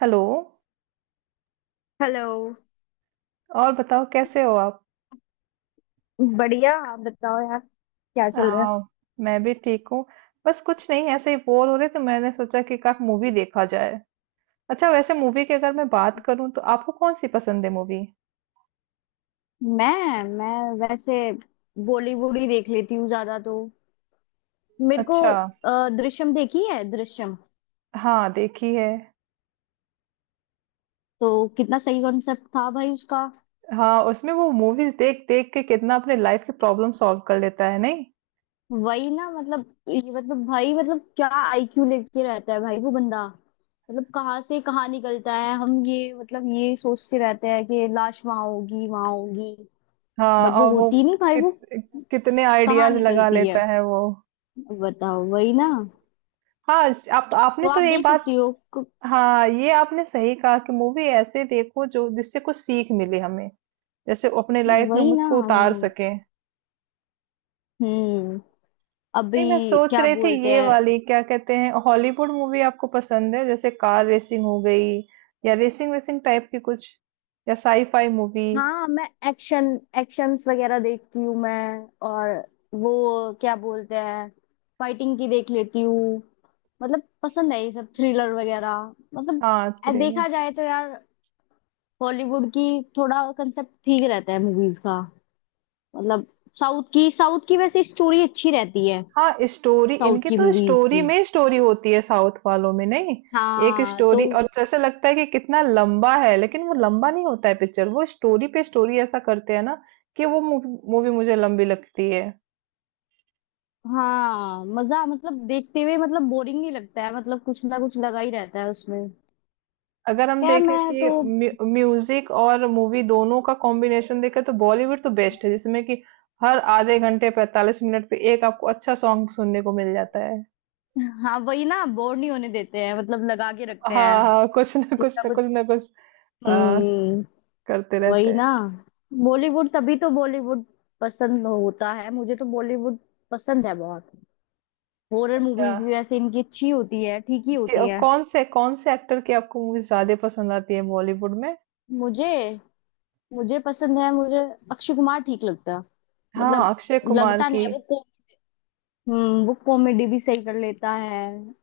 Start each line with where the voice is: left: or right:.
right: Hello.
left: Hello.
right: और बताओ कैसे हो आप?
left: बढ़िया। आप बताओ यार, क्या चल रहा है।
right: आ, मैं भी ठीक हूँ। बस कुछ नहीं, ऐसे ही बोर हो रहे थे, मैंने सोचा कि का मूवी देखा जाए। अच्छा, वैसे मूवी की अगर मैं बात करूँ तो आपको कौन सी पसंद है मूवी?
left: मैं वैसे बॉलीवुड ही देख लेती हूँ ज्यादा तो। मेरे को
right: अच्छा।
left: दृश्यम देखी है, दृश्यम।
right: हाँ, देखी है।
left: तो कितना सही कॉन्सेप्ट था भाई उसका।
right: हाँ, उसमें वो मूवीज देख देख के कितना अपने लाइफ के प्रॉब्लम सॉल्व कर लेता है, नहीं?
left: वही ना, मतलब ये, मतलब भाई, मतलब क्या आईक्यू लेके रहता है भाई वो बंदा, मतलब कहाँ से कहाँ निकलता है। हम ये, मतलब ये सोचते रहते हैं कि लाश वहां होगी वहां होगी।
right: हाँ,
left: बट वो
right: और वो
left: होती नहीं भाई,
right: कित,
left: वो
right: कितने
left: कहाँ
right: आइडियाज लगा
left: निकलती है।
right: लेता है वो।
left: बताओ, वही ना।
right: हाँ, इस- आप
left: तो
right: आपने तो
left: आप
right: ये
left: देख
right: बात।
left: सकती हो
right: हाँ, ये आपने सही कहा कि मूवी ऐसे देखो जो जिससे कुछ सीख मिले हमें, जैसे अपने लाइफ में
left: वही
right: हम
left: ना।
right: उसको
left: हम
right: उतार सकें।
left: हम्म।
right: नहीं, मैं
left: अभी
right: सोच
left: क्या
right: रही थी
left: बोलते
right: ये
left: हैं।
right: वाली क्या कहते हैं हॉलीवुड मूवी आपको पसंद है? जैसे कार रेसिंग हो गई, या रेसिंग वेसिंग टाइप की कुछ, या साईफाई मूवी।
left: हाँ, मैं एक्शन, एक्शंस वगैरह देखती हूँ मैं। और वो क्या बोलते हैं, फाइटिंग की देख लेती हूँ। मतलब पसंद है ये सब, थ्रिलर वगैरह, मतलब।
right: हाँ, थ्रिलर।
left: देखा जाए तो यार, हॉलीवुड की थोड़ा कंसेप्ट ठीक रहता है मूवीज का। मतलब साउथ की, साउथ की वैसे स्टोरी अच्छी रहती है।
right: हाँ, स्टोरी
left: साउथ
right: इनकी
left: की
right: तो
left: मूवीज
right: स्टोरी
left: की।
right: में स्टोरी होती है, साउथ वालों में नहीं। एक
left: हाँ
right: स्टोरी
left: तो।
right: और जैसे लगता है कि कितना लंबा है, लेकिन वो लंबा नहीं होता है पिक्चर, वो स्टोरी पे स्टोरी ऐसा करते हैं ना कि वो मूवी मुझे लंबी लगती है।
left: हाँ, मजा, मतलब देखते हुए मतलब बोरिंग नहीं लगता है, मतलब कुछ ना कुछ लगा ही रहता है उसमें।
right: अगर हम
left: खैर
right: देखें
left: मैं
right: कि
left: तो।
right: म्यूजिक और मूवी दोनों का कॉम्बिनेशन देखें, तो बॉलीवुड तो बेस्ट है, जिसमें कि हर आधे घंटे 45 मिनट पे एक आपको अच्छा सॉन्ग सुनने को मिल जाता है।
left: हाँ वही ना, बोर नहीं होने देते हैं, मतलब लगा के रखते हैं।
right: हाँ, हाँ, कुछ ना
left: कुछ
right: कुछ,
left: ना
right: ना
left: कुछ।
right: कुछ ना कुछ, आ,
left: हम्म।
right: करते रहते
left: वही
right: हैं।
left: ना। बॉलीवुड, तभी तो बॉलीवुड पसंद होता है, मुझे तो बॉलीवुड पसंद है बहुत। हॉरर
right: अच्छा,
left: मूवीज भी वैसे इनकी अच्छी होती है, ठीक ही होती
right: और
left: है।
right: कौन से एक्टर की आपको मूवी ज्यादा पसंद आती है बॉलीवुड में?
left: मुझे मुझे पसंद है, मुझे अक्षय कुमार ठीक लगता है।
right: हाँ,
left: मतलब
right: अक्षय कुमार
left: लगता नहीं
right: की।
left: है वो। वो कॉमेडी भी सही कर लेता है,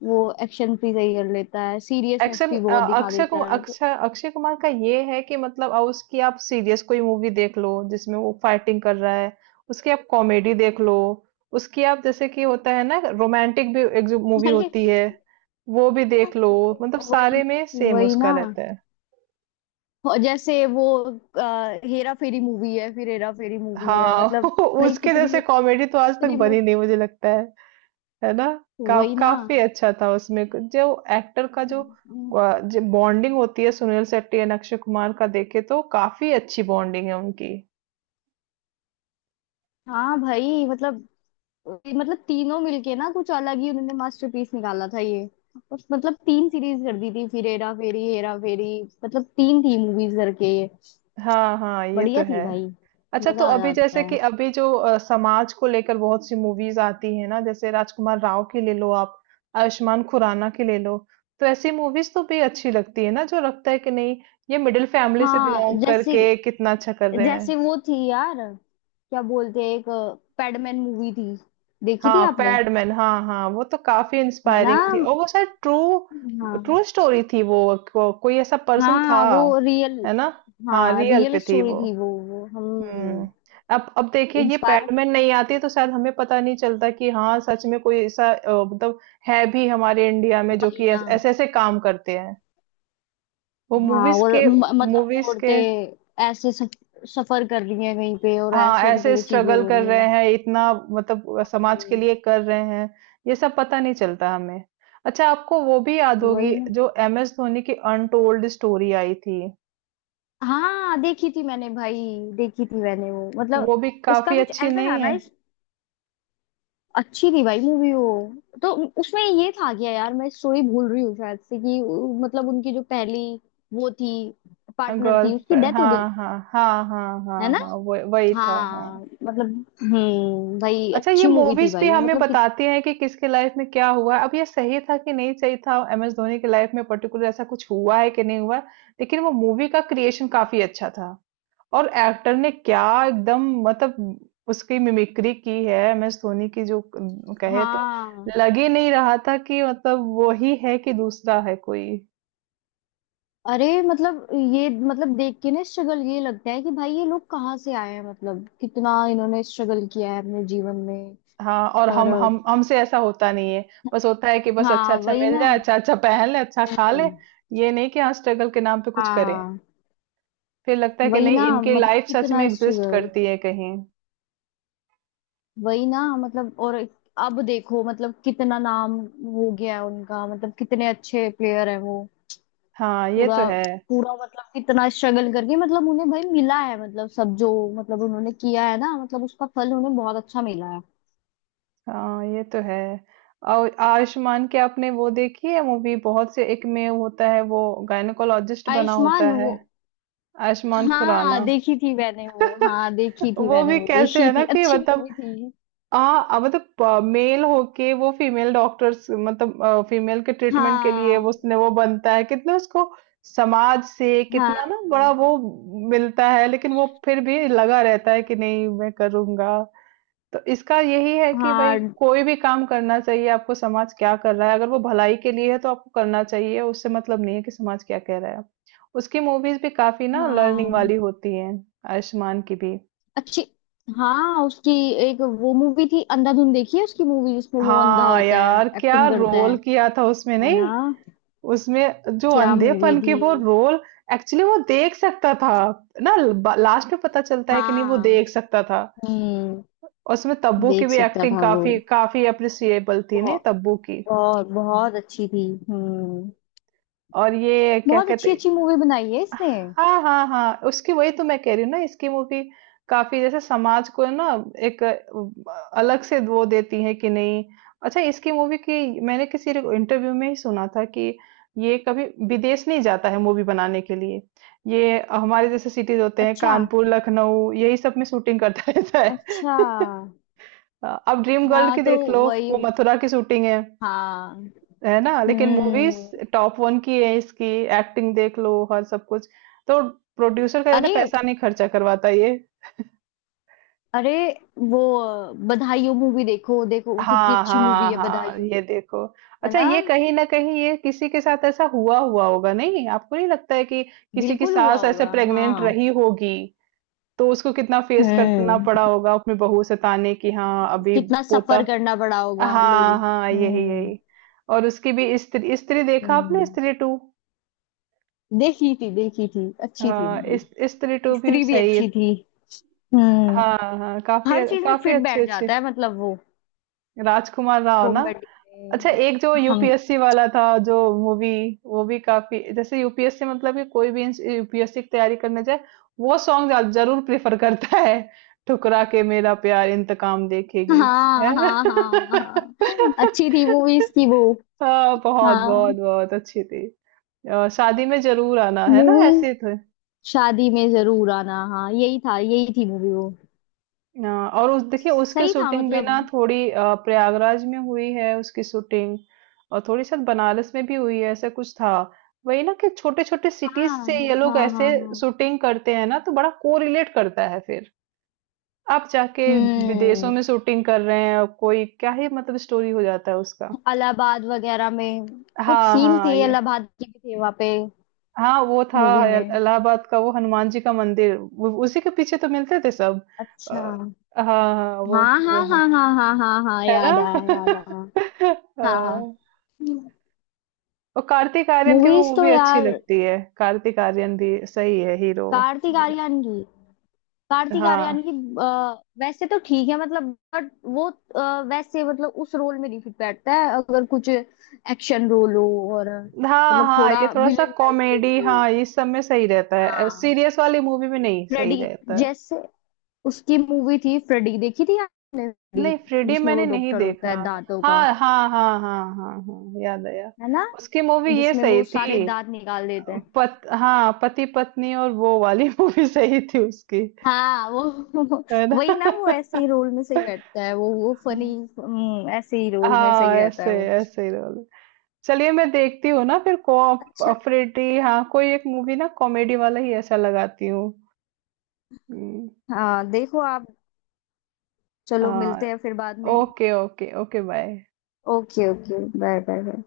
left: वो एक्शन भी सही कर लेता है, सीरियसनेस
right: एक्शन,
left: भी बहुत दिखा
right: अक्षय
left: देता
right: कुमार
left: है तो।
right: अक्षय अक्षय कुमार का ये है कि मतलब अब उसकी आप सीरियस कोई मूवी देख लो जिसमें वो फाइटिंग कर रहा है, उसकी आप कॉमेडी देख लो, उसकी आप जैसे कि होता है ना रोमांटिक भी एक जो मूवी
left: अरे,
right: होती है वो भी देख लो, मतलब
left: वही,
right: सारे में सेम
left: वही ना।
right: उसका रहता है।
left: और जैसे वो हेरा फेरी मूवी है, फिर हेरा फेरी मूवी है,
right: हाँ
left: मतलब। भाई
right: उसके जैसे
left: कितने,
right: कॉमेडी तो आज तक
left: कितने
right: बनी नहीं, मुझे लगता है ना?
left: वही ना।
right: काफ़ी अच्छा था उसमें, क जो एक्टर का जो बॉन्डिंग होती है सुनील शेट्टी एंड अक्षय कुमार का देखे, तो काफ़ी अच्छी बॉन्डिंग है उनकी।
left: हाँ भाई, मतलब तीनों मिलके ना कुछ अलग ही उन्होंने मास्टरपीस निकाला था ये। और मतलब तीन सीरीज कर दी थी, फिर हेरा फेरी, हेरा फेरी, मतलब तीन थी मूवीज करके ये।
right: हाँ, हाँ, ये तो
left: बढ़िया थी
right: है।
left: भाई।
right: अच्छा, तो
left: मजा आ
right: अभी
left: जाता
right: जैसे
left: है।
right: कि अभी जो समाज को लेकर बहुत सी मूवीज़ आती हैं ना, जैसे राजकुमार राव की ले लो आप, आयुष्मान खुराना की ले लो, तो ऐसी मूवीज़ तो भी अच्छी लगती है ना, जो लगता है कि नहीं, ये मिडल फैमिली से
left: हाँ
right: बिलॉन्ग
left: जैसे,
right: करके कितना अच्छा कर रहे
left: जैसे
right: हैं।
left: वो थी यार, क्या बोलते हैं, एक पैडमैन मूवी थी। देखी थी
right: हाँ,
left: आपने?
right: पैडमैन, हाँ, हाँ, वो तो काफी
left: है ना।
right: इंस्पायरिंग थी, और वो शायद ट्रू
left: हाँ,
right: ट्रू स्टोरी थी वो, कोई ऐसा पर्सन था,
left: हाँ वो रियल।
right: है ना? हाँ,
left: हाँ,
right: रियल
left: रियल
right: पे थी
left: स्टोरी
right: वो।
left: थी वो
right: हम्म।
left: हम
right: अब देखिए ये
left: इंस्पायर।
right: पैडमैन नहीं आती तो शायद हमें पता नहीं चलता कि हाँ सच में कोई ऐसा मतलब है भी हमारे इंडिया में, जो
left: वही
right: कि
left: ना।
right: ऐसे ऐसे काम करते हैं वो
left: हाँ,
right: मूवीज
left: और
right: के
left: मतलब
right: मूवीज के
left: औरतें ऐसे सफर कर रही हैं कहीं पे, और
right: हाँ,
left: ऐसे उनके
right: ऐसे
left: लिए चीजें
right: स्ट्रगल
left: हो
right: कर
left: रही हैं।
right: रहे हैं इतना, मतलब समाज के
left: हम्म।
right: लिए कर रहे हैं, ये सब पता नहीं चलता हमें। अच्छा, आपको वो भी याद
left: वही
right: होगी
left: ना।
right: जो एम एस धोनी की अनटोल्ड स्टोरी आई थी?
left: हाँ देखी थी मैंने भाई, देखी थी मैंने वो, मतलब
right: वो भी
left: उसका
right: काफी
left: कुछ
right: अच्छी
left: ऐसा था
right: नहीं
left: ना,
right: है?
left: इस। अच्छी थी भाई मूवी वो, तो उसमें ये था क्या यार, मैं स्टोरी भूल रही हूँ शायद, से कि मतलब उनकी जो पहली वो थी पार्टनर थी, उसकी
right: गर्लफ्रेंड,
left: डेथ हो
right: हाँ,
left: गई थी।
right: हाँ, हाँ, हाँ,
left: है
right: हाँ,
left: ना।
right: हाँ, वही वही था, हाँ।
left: हाँ मतलब। भाई
right: अच्छा, ये
left: अच्छी मूवी थी
right: मूवीज भी
left: भाई वो,
right: हमें
left: मतलब कि।
right: बताती हैं कि किसके लाइफ में क्या हुआ है। अब ये सही था कि नहीं सही था, एम एस धोनी की लाइफ में पर्टिकुलर ऐसा कुछ हुआ है कि नहीं हुआ, लेकिन वो मूवी का क्रिएशन काफी अच्छा था। और एक्टर ने क्या एकदम, मतलब उसकी मिमिक्री की है एमएस धोनी की जो कहे तो
left: हाँ।
right: लग ही नहीं रहा था कि मतलब वो ही है कि दूसरा है कोई।
left: अरे मतलब ये, मतलब देख के ना स्ट्रगल, ये लगता है कि भाई ये लोग कहाँ से आए हैं, मतलब कितना इन्होंने स्ट्रगल किया है अपने जीवन में।
right: हाँ, और
left: और।
right: हम हमसे ऐसा होता नहीं है। बस होता है कि बस अच्छा
left: हाँ
right: अच्छा
left: वही
right: मिल
left: ना।
right: जाए, अच्छा अच्छा पहन ले, अच्छा खा ले,
left: हम्म।
right: ये नहीं कि हाँ स्ट्रगल के नाम पे कुछ करें।
left: हाँ
right: फिर लगता है कि
left: वही ना,
right: नहीं, इनकी
left: मतलब
right: लाइफ सच में
left: कितना
right: एग्जिस्ट
left: स्ट्रगल।
right: करती है कहीं।
left: वही ना मतलब। और अब देखो मतलब कितना नाम हो गया है उनका, मतलब कितने अच्छे प्लेयर है वो।
right: हाँ, ये
left: पूरा,
right: तो है।
left: पूरा मतलब कितना स्ट्रगल करके, मतलब उन्हें भाई मिला है, मतलब सब जो, मतलब उन्होंने किया है ना, मतलब उसका फल उन्हें बहुत अच्छा मिला है।
right: हाँ, ये तो है। और आयुष्मान की आपने वो देखी है मूवी, बहुत से एक में होता है वो गायनोकोलॉजिस्ट बना होता
left: आयुष्मान
right: है?
left: वो।
right: आयुष्मान
left: हाँ
right: खुराना।
left: देखी थी मैंने वो, हाँ देखी थी
right: वो
left: मैंने
right: भी
left: वो,
right: कैसे
left: देखी
right: है ना
left: थी,
right: कि
left: अच्छी
right: मतलब,
left: मूवी थी।
right: हाँ मतलब मेल होके वो फीमेल डॉक्टर्स, मतलब फीमेल के ट्रीटमेंट के लिए वो
left: हाँ
right: उसने वो बनता है, कितना उसको समाज से
left: हाँ
right: कितना ना बड़ा वो मिलता है, लेकिन वो फिर भी लगा रहता है कि नहीं मैं करूंगा। तो इसका यही है कि भाई
left: हाँ
right: कोई भी काम करना चाहिए आपको, समाज क्या कर रहा है, अगर वो भलाई के लिए है तो आपको करना चाहिए, उससे मतलब नहीं है कि समाज क्या कह रहा है। उसकी मूवीज भी काफी ना लर्निंग
left: हाँ।
right: वाली होती हैं। आयुष्मान की भी।
left: अच्छी। हाँ उसकी एक वो मूवी थी, अंधाधुन देखी है उसकी मूवी, जिसमें वो अंधा
right: हाँ
left: होता है,
right: यार, क्या
left: एक्टिंग करता है।
right: रोल किया था उसमें,
left: है ना।
right: नहीं? उसमें जो
left: क्या मूवी
right: अंधेपन की
left: थी।
right: वो रोल, एक्चुअली वो देख सकता था ना, लास्ट में पता चलता है कि नहीं, वो
left: हाँ।
right: देख सकता था।
left: हम्म।
right: और उसमें तब्बू की
left: देख
right: भी
left: सकता
right: एक्टिंग
left: था वो।
right: काफी काफी अप्रिसिएबल थी, नहीं?
left: बहुत,
right: तब्बू की।
left: बहुत बहुत अच्छी थी। हम्म।
right: और ये क्या
left: बहुत अच्छी
right: कहते,
left: अच्छी मूवी बनाई है इसने।
right: हाँ हाँ हाँ, उसकी वही तो मैं कह रही हूँ ना, इसकी मूवी काफी जैसे समाज को ना एक अलग से वो देती है कि नहीं? अच्छा, इसकी मूवी की मैंने किसी इंटरव्यू में ही सुना था कि ये कभी विदेश नहीं जाता है मूवी बनाने के लिए। ये हमारे जैसे सिटीज होते हैं,
left: अच्छा।
right: कानपुर, लखनऊ, यही सब में शूटिंग करता रहता है।
left: अच्छा,
right: अब ड्रीम गर्ल
left: हाँ
right: की
left: तो
right: देख लो,
left: वही।
right: वो मथुरा की शूटिंग है
left: हाँ।
right: है ना? लेकिन मूवीज
left: हम्म।
right: टॉप वन की है इसकी, एक्टिंग देख लो, हर सब कुछ, तो प्रोड्यूसर का ज्यादा
left: अरे,
right: पैसा नहीं खर्चा करवाता ये।
left: अरे वो बधाई हो मूवी, देखो देखो कितनी
right: हाँ,
left: अच्छी मूवी
right: हाँ,
left: है, बधाई।
right: हाँ, ये देखो।
left: है
right: अच्छा,
left: ना।
right: ये कहीं ना कहीं ये किसी के साथ ऐसा हुआ हुआ होगा, नहीं? आपको नहीं लगता है कि किसी की
left: बिल्कुल हुआ
right: सास ऐसे
left: होगा
right: प्रेग्नेंट
left: हाँ।
right: रही होगी, तो उसको कितना फेस करना
left: हम्म।
right: पड़ा होगा अपनी बहू से ताने की, हाँ अभी
left: कितना
right: पोता।
left: सफर करना पड़ा होगा
right: हाँ,
left: लोगों।
right: हाँ, यही
left: हम्म।
right: यही। और उसकी भी स्त्री, स्त्री देखा
left: हम्म,
right: आपने स्त्री टू?
left: देखी थी, देखी थी, अच्छी थी
right: हाँ,
left: मूवी।
right: स्त्री टू भी
left: स्त्री भी
right: सही।
left: अच्छी थी। हम्म।
right: हाँ, हाँ,
left: हर
right: काफ़ी
left: चीज में
right: काफ़ी
left: फिट बैठ
right: अच्छी-अच्छी।
left: जाता है मतलब वो,
right: राजकुमार राव, ना?
left: कॉमेडी
right: अच्छा,
left: में।
right: एक जो
left: हम।
right: यूपीएससी वाला था जो मूवी, वो भी काफ़ी, जैसे यूपीएससी मतलब कि कोई भी इंस यूपीएससी की तैयारी करने जाए, वो सॉन्ग ज ज़रूर प्रेफ़र करता है, ठुकरा के मेरा प्यार इंतकाम देखेगी।
left: हाँ
right: हैं?
left: हाँ हाँ हाँ, अच्छी थी मूवीज की वो।
right: हाँ, बहुत, बहुत,
left: हाँ।
right: बहुत अच्छी थी। शादी में ज़रूर आना, है ना?
left: मूवी।
right: ऐसे थे।
left: शादी में जरूर आना, हाँ यही था, यही थी मूवी वो।
right: और उस देखिए उसकी
left: सही था
right: शूटिंग भी
left: मतलब।
right: ना थोड़ी प्रयागराज में हुई है उसकी शूटिंग, और थोड़ी शायद बनारस में भी हुई है, ऐसा कुछ था। वही ना कि छोटे छोटे सिटीज
left: हाँ
right: से ये लोग
left: हाँ हाँ
right: ऐसे
left: हाँ।
right: शूटिंग करते हैं ना, तो बड़ा कोरिलेट करता है फिर। आप जाके विदेशों
left: हम्म।
right: में शूटिंग कर रहे हैं और कोई क्या ही मतलब स्टोरी हो जाता है उसका।
left: इलाहाबाद वगैरह में कुछ
right: हाँ,
left: सीन
right: हाँ,
left: थे,
right: ये,
left: इलाहाबाद की भी थे वहां पे,
right: हाँ वो था।
left: मूवी में।
right: इलाहाबाद का वो हनुमान जी का मंदिर, उसी के पीछे तो मिलते थे सब। अ,
left: अच्छा।
right: हाँ, हाँ, वो
left: हाँ
right: वो
left: हाँ
right: है
left: हाँ हाँ हाँ हाँ हाँ,
right: है ना?
left: याद आया, याद आया। हाँ।
right: हाँ, और कार्तिक आर्यन की भी
left: मूवीज तो
right: मूवी अच्छी
left: यार,
right: लगती है, कार्तिक आर्यन भी सही है हीरो।
left: कार्तिक आर्यन की, कार्तिक
right: हाँ,
left: आर्यन की वैसे तो ठीक है मतलब। बट वो वैसे मतलब उस रोल में नहीं फिट बैठता है, अगर कुछ एक्शन रोल हो, और
right: हाँ,
left: मतलब
right: हाँ, ये
left: थोड़ा
right: थोड़ा सा
left: विलन टाइप
right: कॉमेडी,
left: रोल हो।
right: हाँ इस सब में सही रहता है,
left: हाँ।
right: सीरियस वाली मूवी में नहीं सही
left: फ्रेडी,
right: रहता है।
left: जैसे उसकी मूवी थी फ्रेडी, देखी थी आपने फ्रेडी,
right: नहीं, फ्रीडी
left: जिसमें वो
right: मैंने नहीं
left: डॉक्टर होता
right: देखा।
left: है दांतों का।
right: हाँ, हाँ, हाँ, हाँ, हाँ, हाँ, याद आया,
left: है ना।
right: उसकी मूवी ये
left: जिसमें वो
right: सही थी।
left: सारे दांत निकाल देते हैं।
right: पत हाँ, पति पत्नी और वो वाली मूवी सही थी उसकी,
left: हाँ वो।
right: है ना?
left: वही ना, वो ऐसे ही रोल में सही बैठता है, वो फनी, ऐसे ही रोल में
right: हाँ,
left: सही रहता
right: ऐसे
left: है वो।
right: ऐसे ही रोल। चलिए मैं देखती हूँ ना फिर
left: अच्छा।
right: कोऑपरेटिव, हाँ, कोई एक मूवी ना कॉमेडी वाला ही ऐसा लगाती हूँ। हम्म।
left: हाँ देखो आप। चलो मिलते
right: हाँ,
left: हैं फिर बाद में।
right: Okay okay okay bye.
left: Okay, okay, bye bye bye.